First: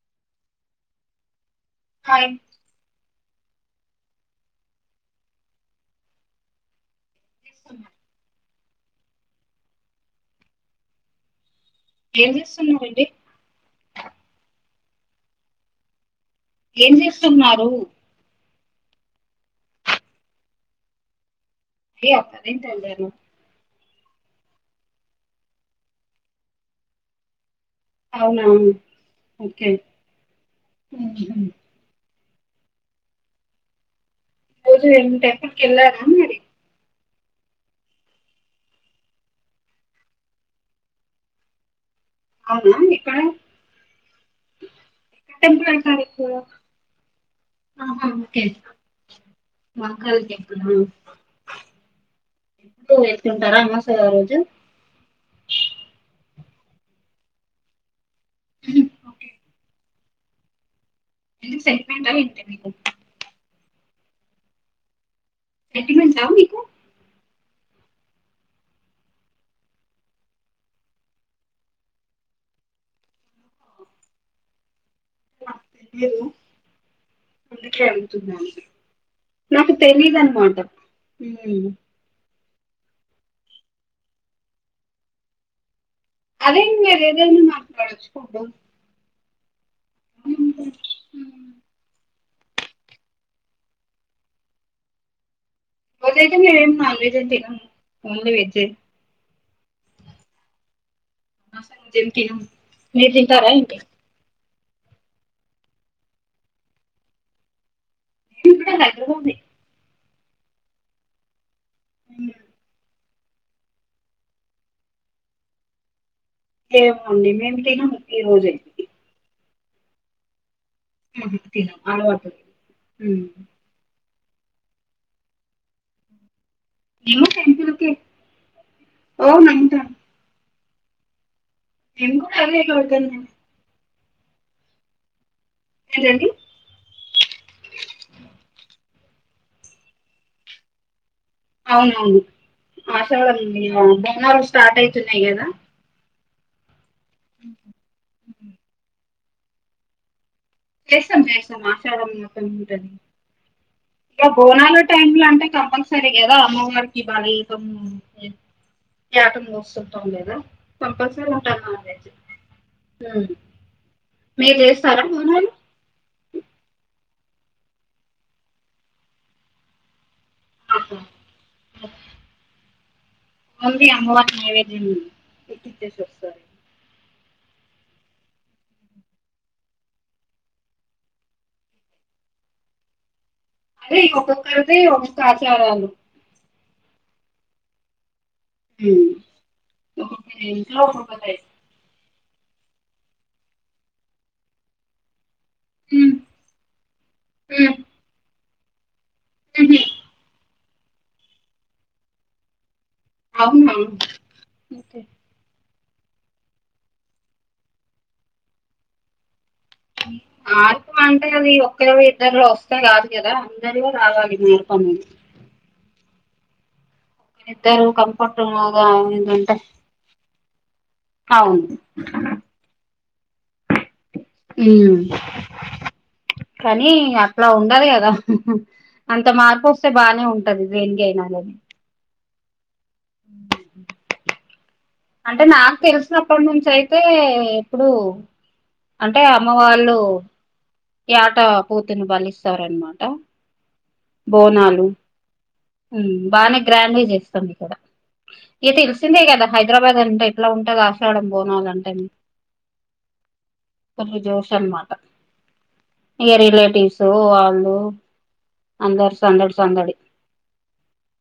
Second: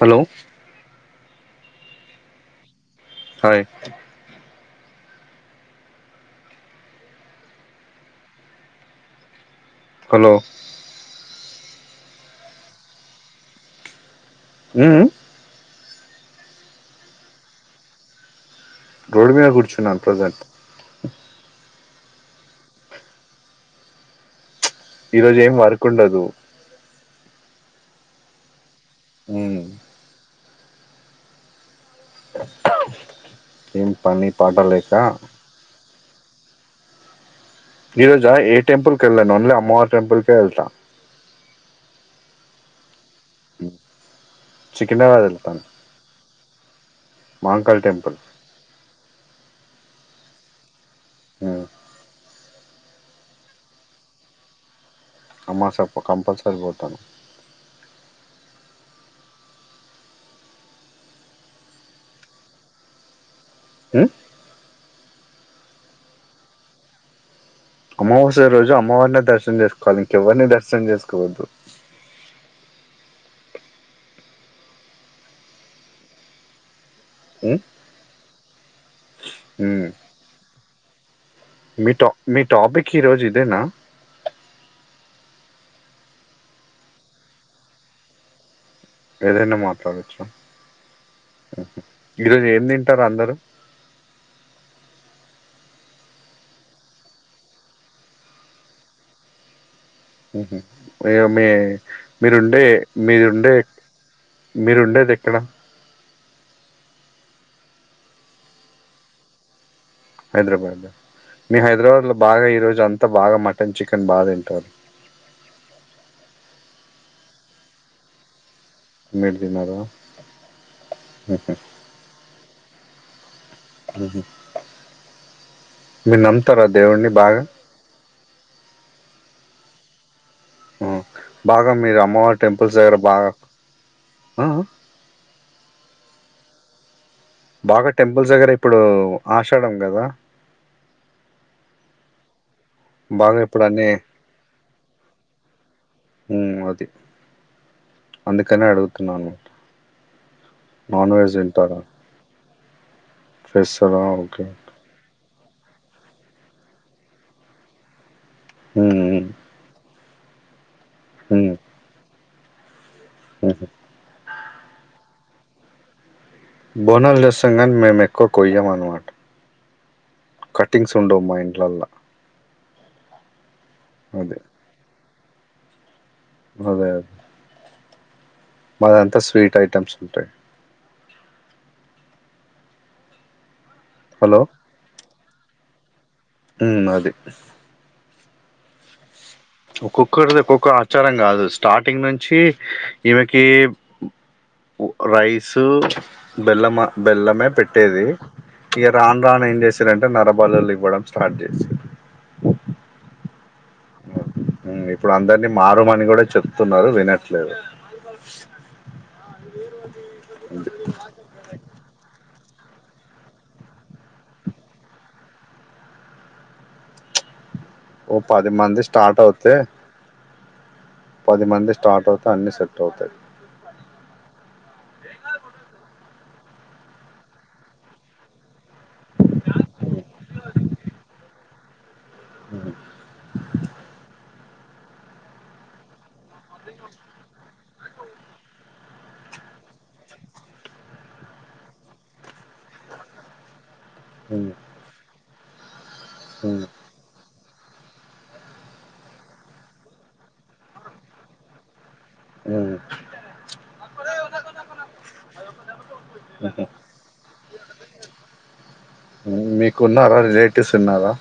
Hello hi hi ఏం చేస్తున్నావ్ hello ఏం చేస్తున్నావు అండి ఉను ఏం చేస్తున్నారు రోడ్ మీద కూర్చున్నాను ప్రజెంట్ ఏ అత్తారింటు యేళ్ళాను ఈ రోజు ఏం వర్క్ ఉండదు అవునా మ్మ్ ఓకే ఏం పని పాట రోజూ లేక ఏం టెంపుల్ కి యేల్లారా మరి ఈ రోజా ఏ టెంపుల్ కెల్లాను ఓన్లీ అమ్మవారి టెంపుల్ కే ఎల్తా అవునా ఎక్కడ ఎక్కడ సికింద్రాబాద్ వెళ్తాను టెంపుల్ వెళ్తారు ఎక్కువ మా అంకల్ ఆహా టెంపుల్ అందుకే [unintelligible] వెళ్తున్నాము అవును ఉప్పు వేసుకుంటారా అమాస నా రోజు అమావాస్య అప్పుడు కంపల్సరి పోతాను మ్మ్ ఓకే ఏంటి సెంటిమెంటా ఏంటి మీకు మ్మ్ సెంటిమెంట్ ఆ మీకు అమావాస్య రోజు అమ్మవారినె దర్శనం జేసుకోవాలి ఇంకెవ్వరిని దర్శనం జేసుకోవద్దు లేదు మ్మ్ అందుకే యెల్తున్నాను నాకు మ్మ్ తెలీదన్మాట మ్మ్ మీ టా మీ టాపిక్ ఈరోజు ఇదేనా అదేంది మీరేదైనా మాట్లాడచ్చు కద ఏదైనా మాట్లాడచ్చ ఈరోజు ఏం తింటరు అందరు ఈరోజైతే మేమేం నాన్వెజ్ తినం ఓన్లీ వెజ్ ఎ మ్మ్ హు మేవ్మే ఏం తినము మీరుండే మీరు తింటారా మీరుండే ఏంటి మీరుండేదెక్కడ గింత లైన్ గ ఉంది హైద్రబాద్ మీ హైదరాబాద్లో బాగా ఈరోజు అంత బాగా మటన్ చికెన్ బాగ తింటర్ ఏమొండి మేము తినం ఈ రోజె మీరు తిన్నరా మ్మ్ హు తిన అలవాటు హ్మ్ మ్మ్ హు మిర్ నం లేదు ట్వంటీ రూపీస్ ఓ నైన్ట ఆ బాగా మీది మేము కూడా అమ్మవారి అదే టెంపుల్స్ దగ్గర కడతాను బాగ ఆ అ ఎందండి బాగ టెంపుల్స్ దగ్గర ఇప్పుడూ ఆషాఢం గద అవునవును ఆషాడం బాగా ఇప్పుడు ఇగ అన్నీ బోనాలు స్టార్ట్ అయితున్నయ్ కదా మ్మ్ అది మ్మ్ హు అందుకనే అడుగుతున్నాను నాన్ చేస్తం వెజ్ చేస్తం తింటారా ఆషాఢం మొత్తం ఉంటది చేస్తారా ఇగ ఓకే బోనాల టైమ్ లో అంటే కంపల్సరీ గదా అమ్మవారికి బలి ఇయ్టమూ మ్మ్ యాటను కోస్తూ ఉంటము గదా కంపల్సరీ ఉమ్ ఉంటాది నాన్వెజ్ మ్మ్ ఉమ్. మీరు జేస్తారా బోనాలు బోనాలు జేస్తం గని మేము ఎక్కువ కొయ్యం అన్నమాట కట్టింగ్స్ ఆహా. ఉండవు మా ఇంట్లల్ల ఓన్లీ అమ్మవారి అదే నైవేద్యం పెట్టిచ్చేసి వస్తార్ అదే మాదంతా స్వీట్ ఐటమ్స్ ఉంటాయి అదే హలో ఒక్కొక్కళ్ళది ఒక్కొక్క ఆచారాలు మ్మ్ అది మ్మ్ ఒక్కోక్కరిది ఒక్కొక్క ఆచారం టైప్ కాదు స్టార్టింగ్ నుంచి ఈమెకి ఒక్క రైస్ సో ఉమ్, బెల్లమా బెల్లమే ఉమ్, పెట్టేది ఇగ రాను రాను ఏం ఉహు. చేశారంటె నరబలులు ఇవ్వడం స్టార్ట్ చేసిర్రు అవును మ్మ్ ఇప్పుడు అందరినీ మారమని కూడా చెప్తున్నారు వినట్లేదు మార్పు అంటే అది ఒక్కరివి ఇద్దర్లో ఒస్తే గాదు కదా అందర్లో రావాలి జీవితం ఇద్దరు ఓ కంఫట్ పది మంది గా స్టార్ట్ అవుతే [unintelligible] పది అవును మంది స్టార్ట్ ఒత్తే అన్ని సెట్ అవుతై ఉమ్. కానీ అట్లా ఉండాలి గదా అంత మార్పు ఒస్తే బానే ఉంటది దేనికైనా గాని ఉమ్ అంటే నాకు తెల్సినప్ప నుంచి అయితే ఇప్పుడూ అంటే అమ్మవాళ్ళూ యట పోతుని బలిస్తారన్మాట ఉమ్ భోనాలు ఉమ్ బానే గ్రాండ్గ జేస్తం ఇక్కడ ఇగ తెలిసిందే గదా హైద్రబాద్ అంటే ఎట్లా ఉంటాదో ఆషాడం బోనాలు అంటే ఉ తొమ్మి జోష్ అన్మాట ఇగ రిలేటివ్సూ వాళ్ళూ అందరు సందడి మీకు ఉన్నారా రిలేటివ్స్ ఉన్నారా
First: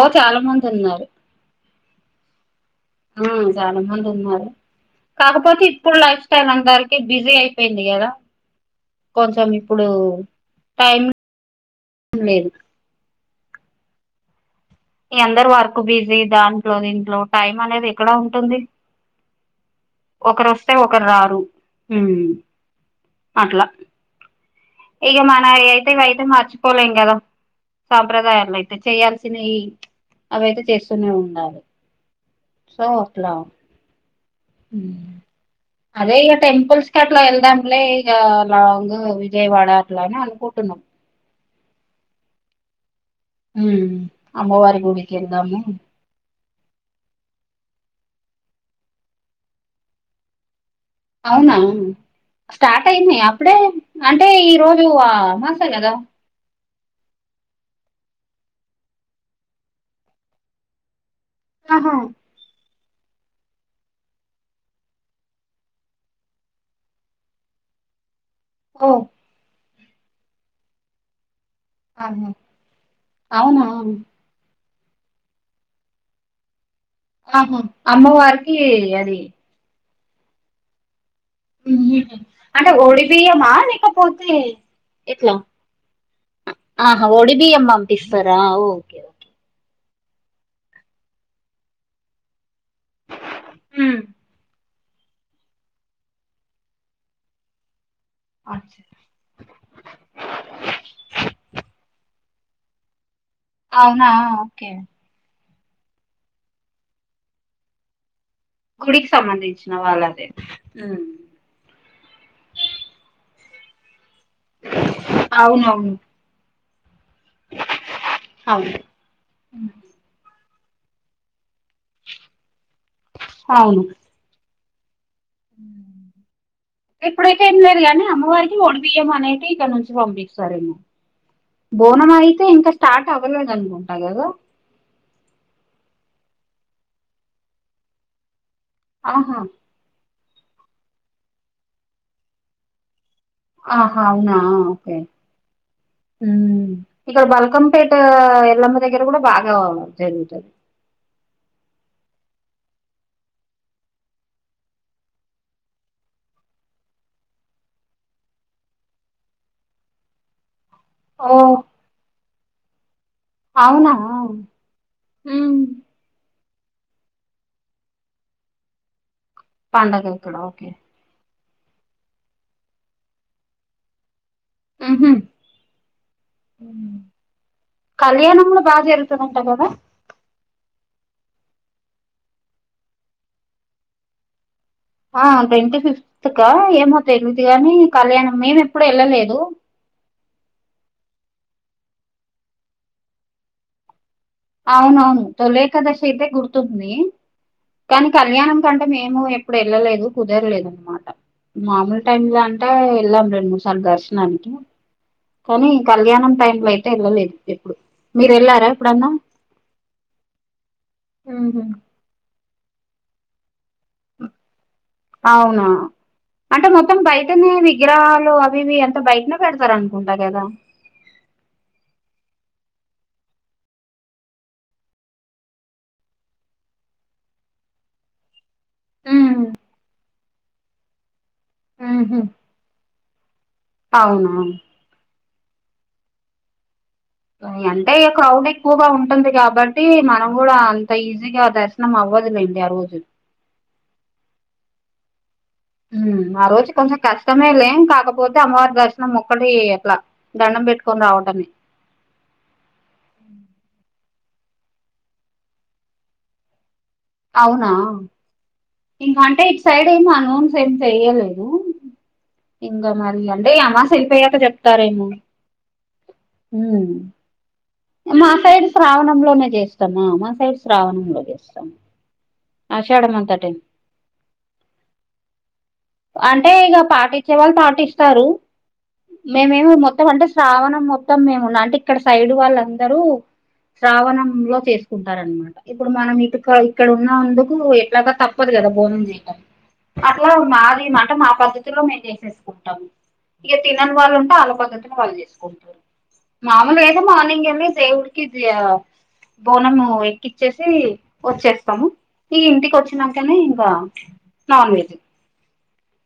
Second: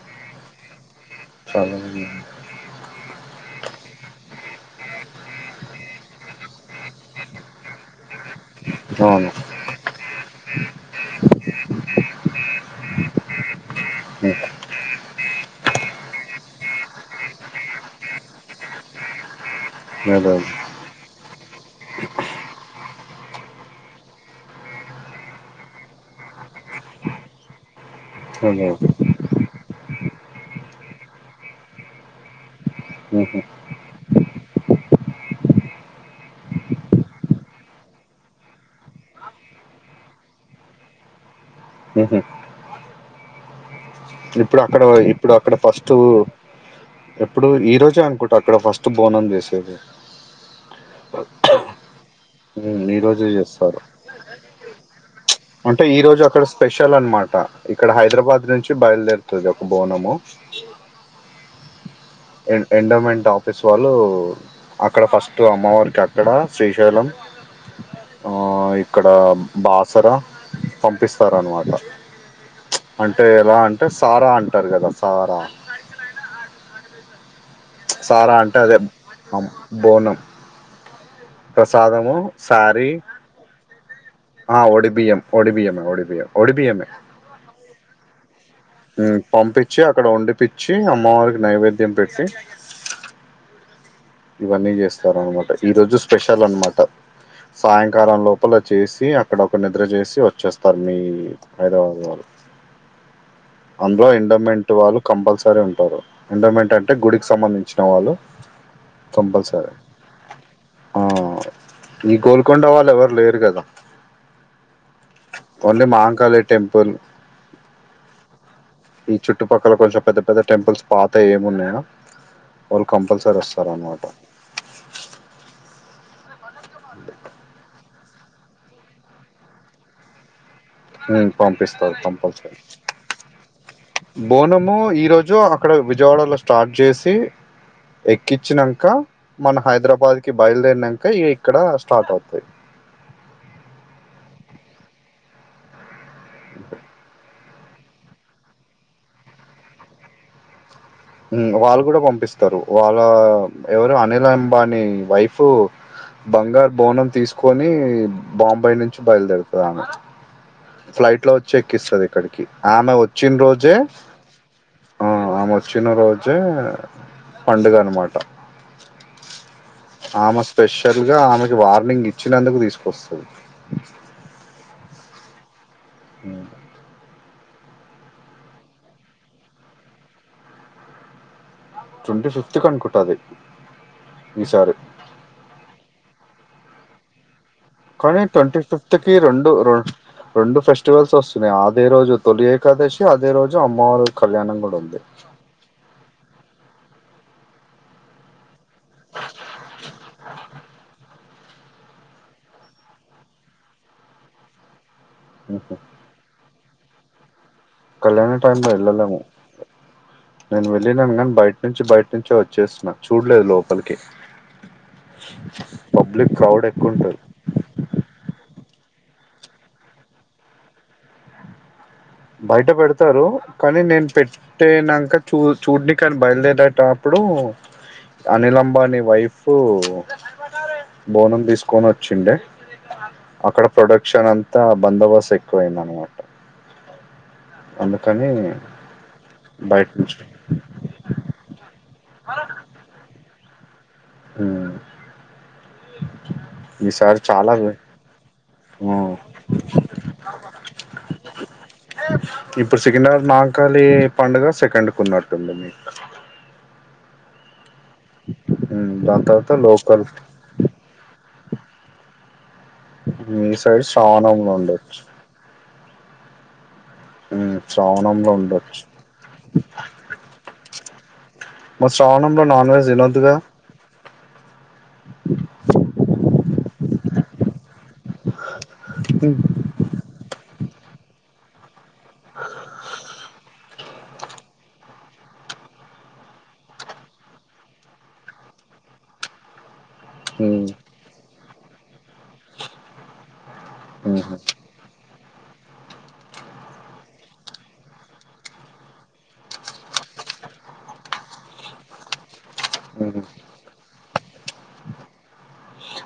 ఓ చాల మంది ఉన్నారు. చాలమందా ఉమ్ చాలా మంది ఉన్నారు కాకపోతే ఇప్పుడు లైఫ్ స్టైల్ అందరికి బిజీ అయిపోయింది గదా అవును కొంచెం ఇప్పుడూ టైం లేేదు అదే ఈ అందరు వర్క్ బిజీ దాంట్లో దీంట్లో టైమ్ అనేది ఎక్కడ ఉంటుంది. అదే ఒకరు ఒస్తే ఒకరు రారు ఉమ్ అట్లా ఇగ మనయే అయితే ఇవి అయితే మర్చిపోలేం కదా సాంప్రదాయాం అవునా. అయితే చెయ్యాల్సియి అవైతే చేస్సునే ఉంటారు సో అట్లా ఊహూ. అదే ఇక టెంపుల్స్ కి అట్లా ఏళ్దాంలే ఇగ లాంగు విజయ్ వాడ అట్లా అని అనుకుంటున్నాం మ్.. మ్ ఉమ్ ఇప్పుడు అమ్మవారి అక్కడా వోయ్ గుడికి ఇప్పుడు అక్కడ వెళ్దాము ఫస్టూ ఎప్పుడు ఈ రోజే అనుకుంట అక్కడ ఫస్ట్ బోనం దిసేది అవునా హ్మ్. స్టార్ట్ ఈ అయినియా రోజే అప్పుడే చేస్తారు. అంటే ఈ రోజు అమాస అంటే గదా ఈ రోజు అక్కడ స్పెషల్ అన్మాట ఇక్కడ హైద్రాబాద్ నుంచి బైల్దేర్తది ఒక బోనము హహ ఎం ఎండోమెంట్ ఆఫీస్ వాళ్ళూ అక్కడ ఫస్టు అమ్మవారికి అక్కడా శ్రీశైలం ఆ ఓ ఇక్కడా బాసర పంపిస్తారు అన్మాట ఆహా అంటే ఎలా అవునా అంటే సారా అంటారు గదా సారా ఆహా సారా అమ్మవార్కీ అంటే అదే అదీ అమ్- బోనం ప్రసాదము, అంటే సారీ ఒడిబియ్యమా లేకపోతే ఆ ఒడిబియ్యం ఎట్లా. ఒడిబియ్యమే ఒడిబియ్యం ఒడిబియ్యమే ఆహా ఒడి బియ్యం పంపిస్తారా ఓ. పంపించి అక్కడ వండిపిచ్చి అమ్మవారికి నైవేద్యం పెట్టి. ఉమ్. ఇవన్నీ చేస్తారు అనమాట ఈ రోజు స్పెషల్ అనమాట సాయంకాలం లోపల అచ్చా. చేసి. అక్కడ ఒక నిద్ర చేసి వచ్చేస్తారు మీ హైదరాబాద్ వాళ్ళు. అందులో అవునా ఇండోమెంట్ ఓకే వాళ్ళు కంపల్సరీ ఉంటారు ఇండోమెంట్ అంటే గుడికి సంబంధించిన వాళ్ళు. గుడికి సంబంధించిన కంపల్సరీ వాళ్ళదే ఉమ్. నీ గోల్కొండ వాళ్ళు ఎవరు లేరు కదా ఓన్లీ అవునవును మహంకాళి. టెంపుల్. అవును. ఈ చుట్టుపక్కల కొంచెం పెద్ద పెద్ద టెంపుల్స్ పాతవి ఏమున్నాయా. వాళ్ళు కంపల్సరీ వస్తారు అవును అన్నమాట. ఇప్పుడైతే ఏం లేదు కానీ అమ్మవారికి ఓడి బియ్యం అనేది ఇక్కడ నుంచి పంపిస్తారేమో. ఉమ్ పంపిస్తారు బోనం అయితే కంపల్సరీ ఇంకా స్టార్ట్ అవ్వలేదు అనుకుంటా కదా. మేము ఈ రోజు అక్కడ విజయవాడలో స్టార్ట్ చేసి ఎక్కించినం ఇంకా ఆహా మన హైదరాబాద్ కి బయలుదేరినాంక ఇక్కడ స్టార్ట్ అవుతాయి. ఆహ అవునా ఓకే ఉమ్ ఇక్కడ బల్కం. పేట ఎల్లమ్మ దగ్గర కూడా బాగా జరుగుతుంది. వాళ్ళు కూడా పంపిస్తారు వాళ్ళు ఎవరు అనిల్ అంబాని వైఫ్. బంగారు బోనం తీసుకొని బాంబాయి నుంచి బయలుదేరుతారు ఆమె. ఫ్లైట్ ఓ లో వచ్చి ఎక్కిస్తది ఇక్కడికి ఆమె వచ్చి. వచ్చిన రోజే అవునా ఆహ్ ఆమె ఉమ్ వచ్చిన రోజు. వచ్చే పండుగ అన్నమాట. పండగ ఇక్కడ ఆమె ఓకే స్పెషల్ గా ఆమెకి వార్నింగ్ ఇచ్చినందుకు తీసుకొస్తది. ఉమ్. కళ్యాణం కూడా బాగా జరుగుతదంట కదా. ట్వంటీ ఫిఫ్త్ కు అనుకుంటది ఈసారి. ఆహ్ ట్వంటీ ఫిఫ్త్కా ఏమో తెలీదు కాని. కానీ ట్వంటీ ఫిఫ్త్కి రెండు రెం రెండు ఫెస్టివల్స్ వస్తున్నాయి అదే రోజు తొలి ఏకాదశి అదే రోజు అమ్మవారు. కళ్యాణం కూడా ఉంది అవునవును తొలేకాదశి అయితే గుర్తుంది. కానీ కళ్యాణం కంటే మేము ఎప్పుడు వెళ్ళలేదు కుదరలేదు అన్నమాట. మామూలు టైమ్ లో అంటే వెళ్ళాం రెండు మూడు సార్లు దర్శనానికి. కానీ ఉహు. కళ్యాణం టైమ్ లో అయితే వెళ్ళలేదు ఎప్పుడు కళ్యాణ మీరు టైమ్ వెళ్ళారా లో ఎప్పుడన్నా. వెళ్ళలేము నేను వెళ్ళినాను కాని బయట నుంచి బయట నుంచే వచ్చేస్తున్నా చూడలేదు లోపలికి. అవునా పబ్లిక్ క్రౌడ్ అంటే ఎక్కువ మొత్తం బైట. ఉంటది అయితేనే విగ్రహాలు అవి ఇవి అంత బయటనే పెడతారు అనుకుంటా కదా. బయట పెడతారు కానీ నేను పెట్. అంటే నాంక చూ చూడ్నీకేని బయలుదేరటేప్పుడు అనిల్ అంబ్ అనిల్ అంబానీ వైఫ్ బోనం తీసుకొని వచ్చిండే అక్కడ. ప్రొడక్షన్ అవునా అంతా బందవస్తు ఎక్కువయింది అనమాట. అంటే అందుకని క్రౌడ్ ఎక్కువగా ఉంటుంది కాబట్టి బయట నుంచి మనం కూడా. అంత ఈజీగా దర్శనం అవ్వదులేండి ఆ రోజు. ఉమ్. ఉమ్ ఆ రోజు కొంచెం ఈసారి చాలా కష్టమేలే ఉమ్. కాకపోతే అమ్మవారి దర్శనం ఒక్కటి అట్లా దణ్ణం పెట్టుకొని రావటమే ఇప్పుడు సికింద్ర మంకాళి పండగ సెకండ్కు ఉన్నట్టుంది అవునా ఉమ్, ఇంక దాని అంటే తర్వాత ఇటు సైడ్ ఏం లోకల్ ఎనౌన్సు ఏం చెయలేదు ఇంగ మరి మీ అంటే సైడ్ అమాస్య వెళ్ళిపోయాక శ్రావణంలో ఉండొచ్చు చెప్తారేమో మ్ ఉమ్ సా మా సైడ్ శ్రావణంలోనే చేస్తామా మా సైడ్ శ్రావణంలో చేస్తాం మరి శ్రావణంలో నాన్ వెజ్ ఆషాఢం తినొద్దుగా అంతటే అంటే ఇగ పాటిచ్చే వాళ్ళు పాటిస్తారు ఉమ్, మేమేమి మొత్తం అంటే శ్రావణం మొత్తం మేము అంటే ఇక్కడ సైడ్ వాళ్ళందరూ శ్రావణంలో చేసుకుంటారన్మ ఇప్పుడు మనం ఇటుక ఇక్కడ ఉన్నందుకు ఎట్లాగా తప్పదు కదా బోనం చేయ్యటనికి అట్లా ఉన్న ఉమ్, మాట మా పద్దతిలో మేము చేసేసుకుంటాము ఇక తినని వాళ్ళు ఉమ్, ఉంటే వాళ్ళ పద్దతిలో వాళ్ళు చేసుకుంటారు మామూలుగా అయితే మార్నింగెళ్ళి దేవుడికి ఇది ఆ బోనము ఎక్కిచ్చేసి వచ్చేస్తము ఇగ ఇంటికి ఉమ్. వచ్చినంకనే ఇంకా నాన్ వెజ్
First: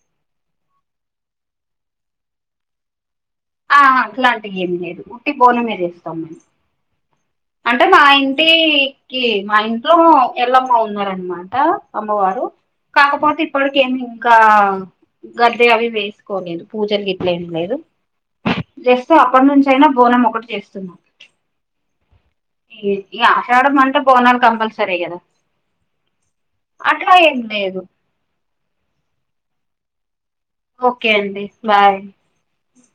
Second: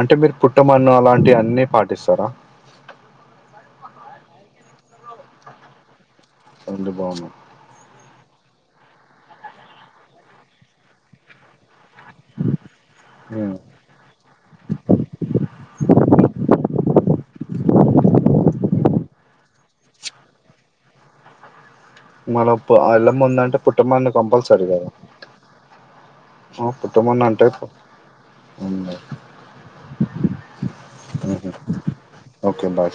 అంటే మీరు పుట్టమన్ను అలాంటి అన్ని పాటిస్తారా ఆ అట్లాంటివి ఏమి లేదు ఉట్టి బోనమే చేస్తాం మేము ను బావున్నవ్ అంటే మా ఇంటీ కి మా ఇంట్లో ఎల్లమ్మ ఉన్నరానామాట అమ్మవారు కాకపోతే ఇప్పటికెమి ఇంకా గద్దె అవి వేసుకోలేదు పూజలు గిట్లా ఏం లేదు జస్ట్ అప్పట్నుంచి అయినా బోనం ఒకటి చేస్తున్నాం మన ప్ ఈ ఎల్లమ్ముదంటే ఆషాఢం అంటే పుట్టమన్ను బోనాలు కంపల్సరీ కదా ఆ అట్లా ఏం పుట్టమన్నంటే లేదు ఒకే అండి బాయ్ ఒకే బాయ్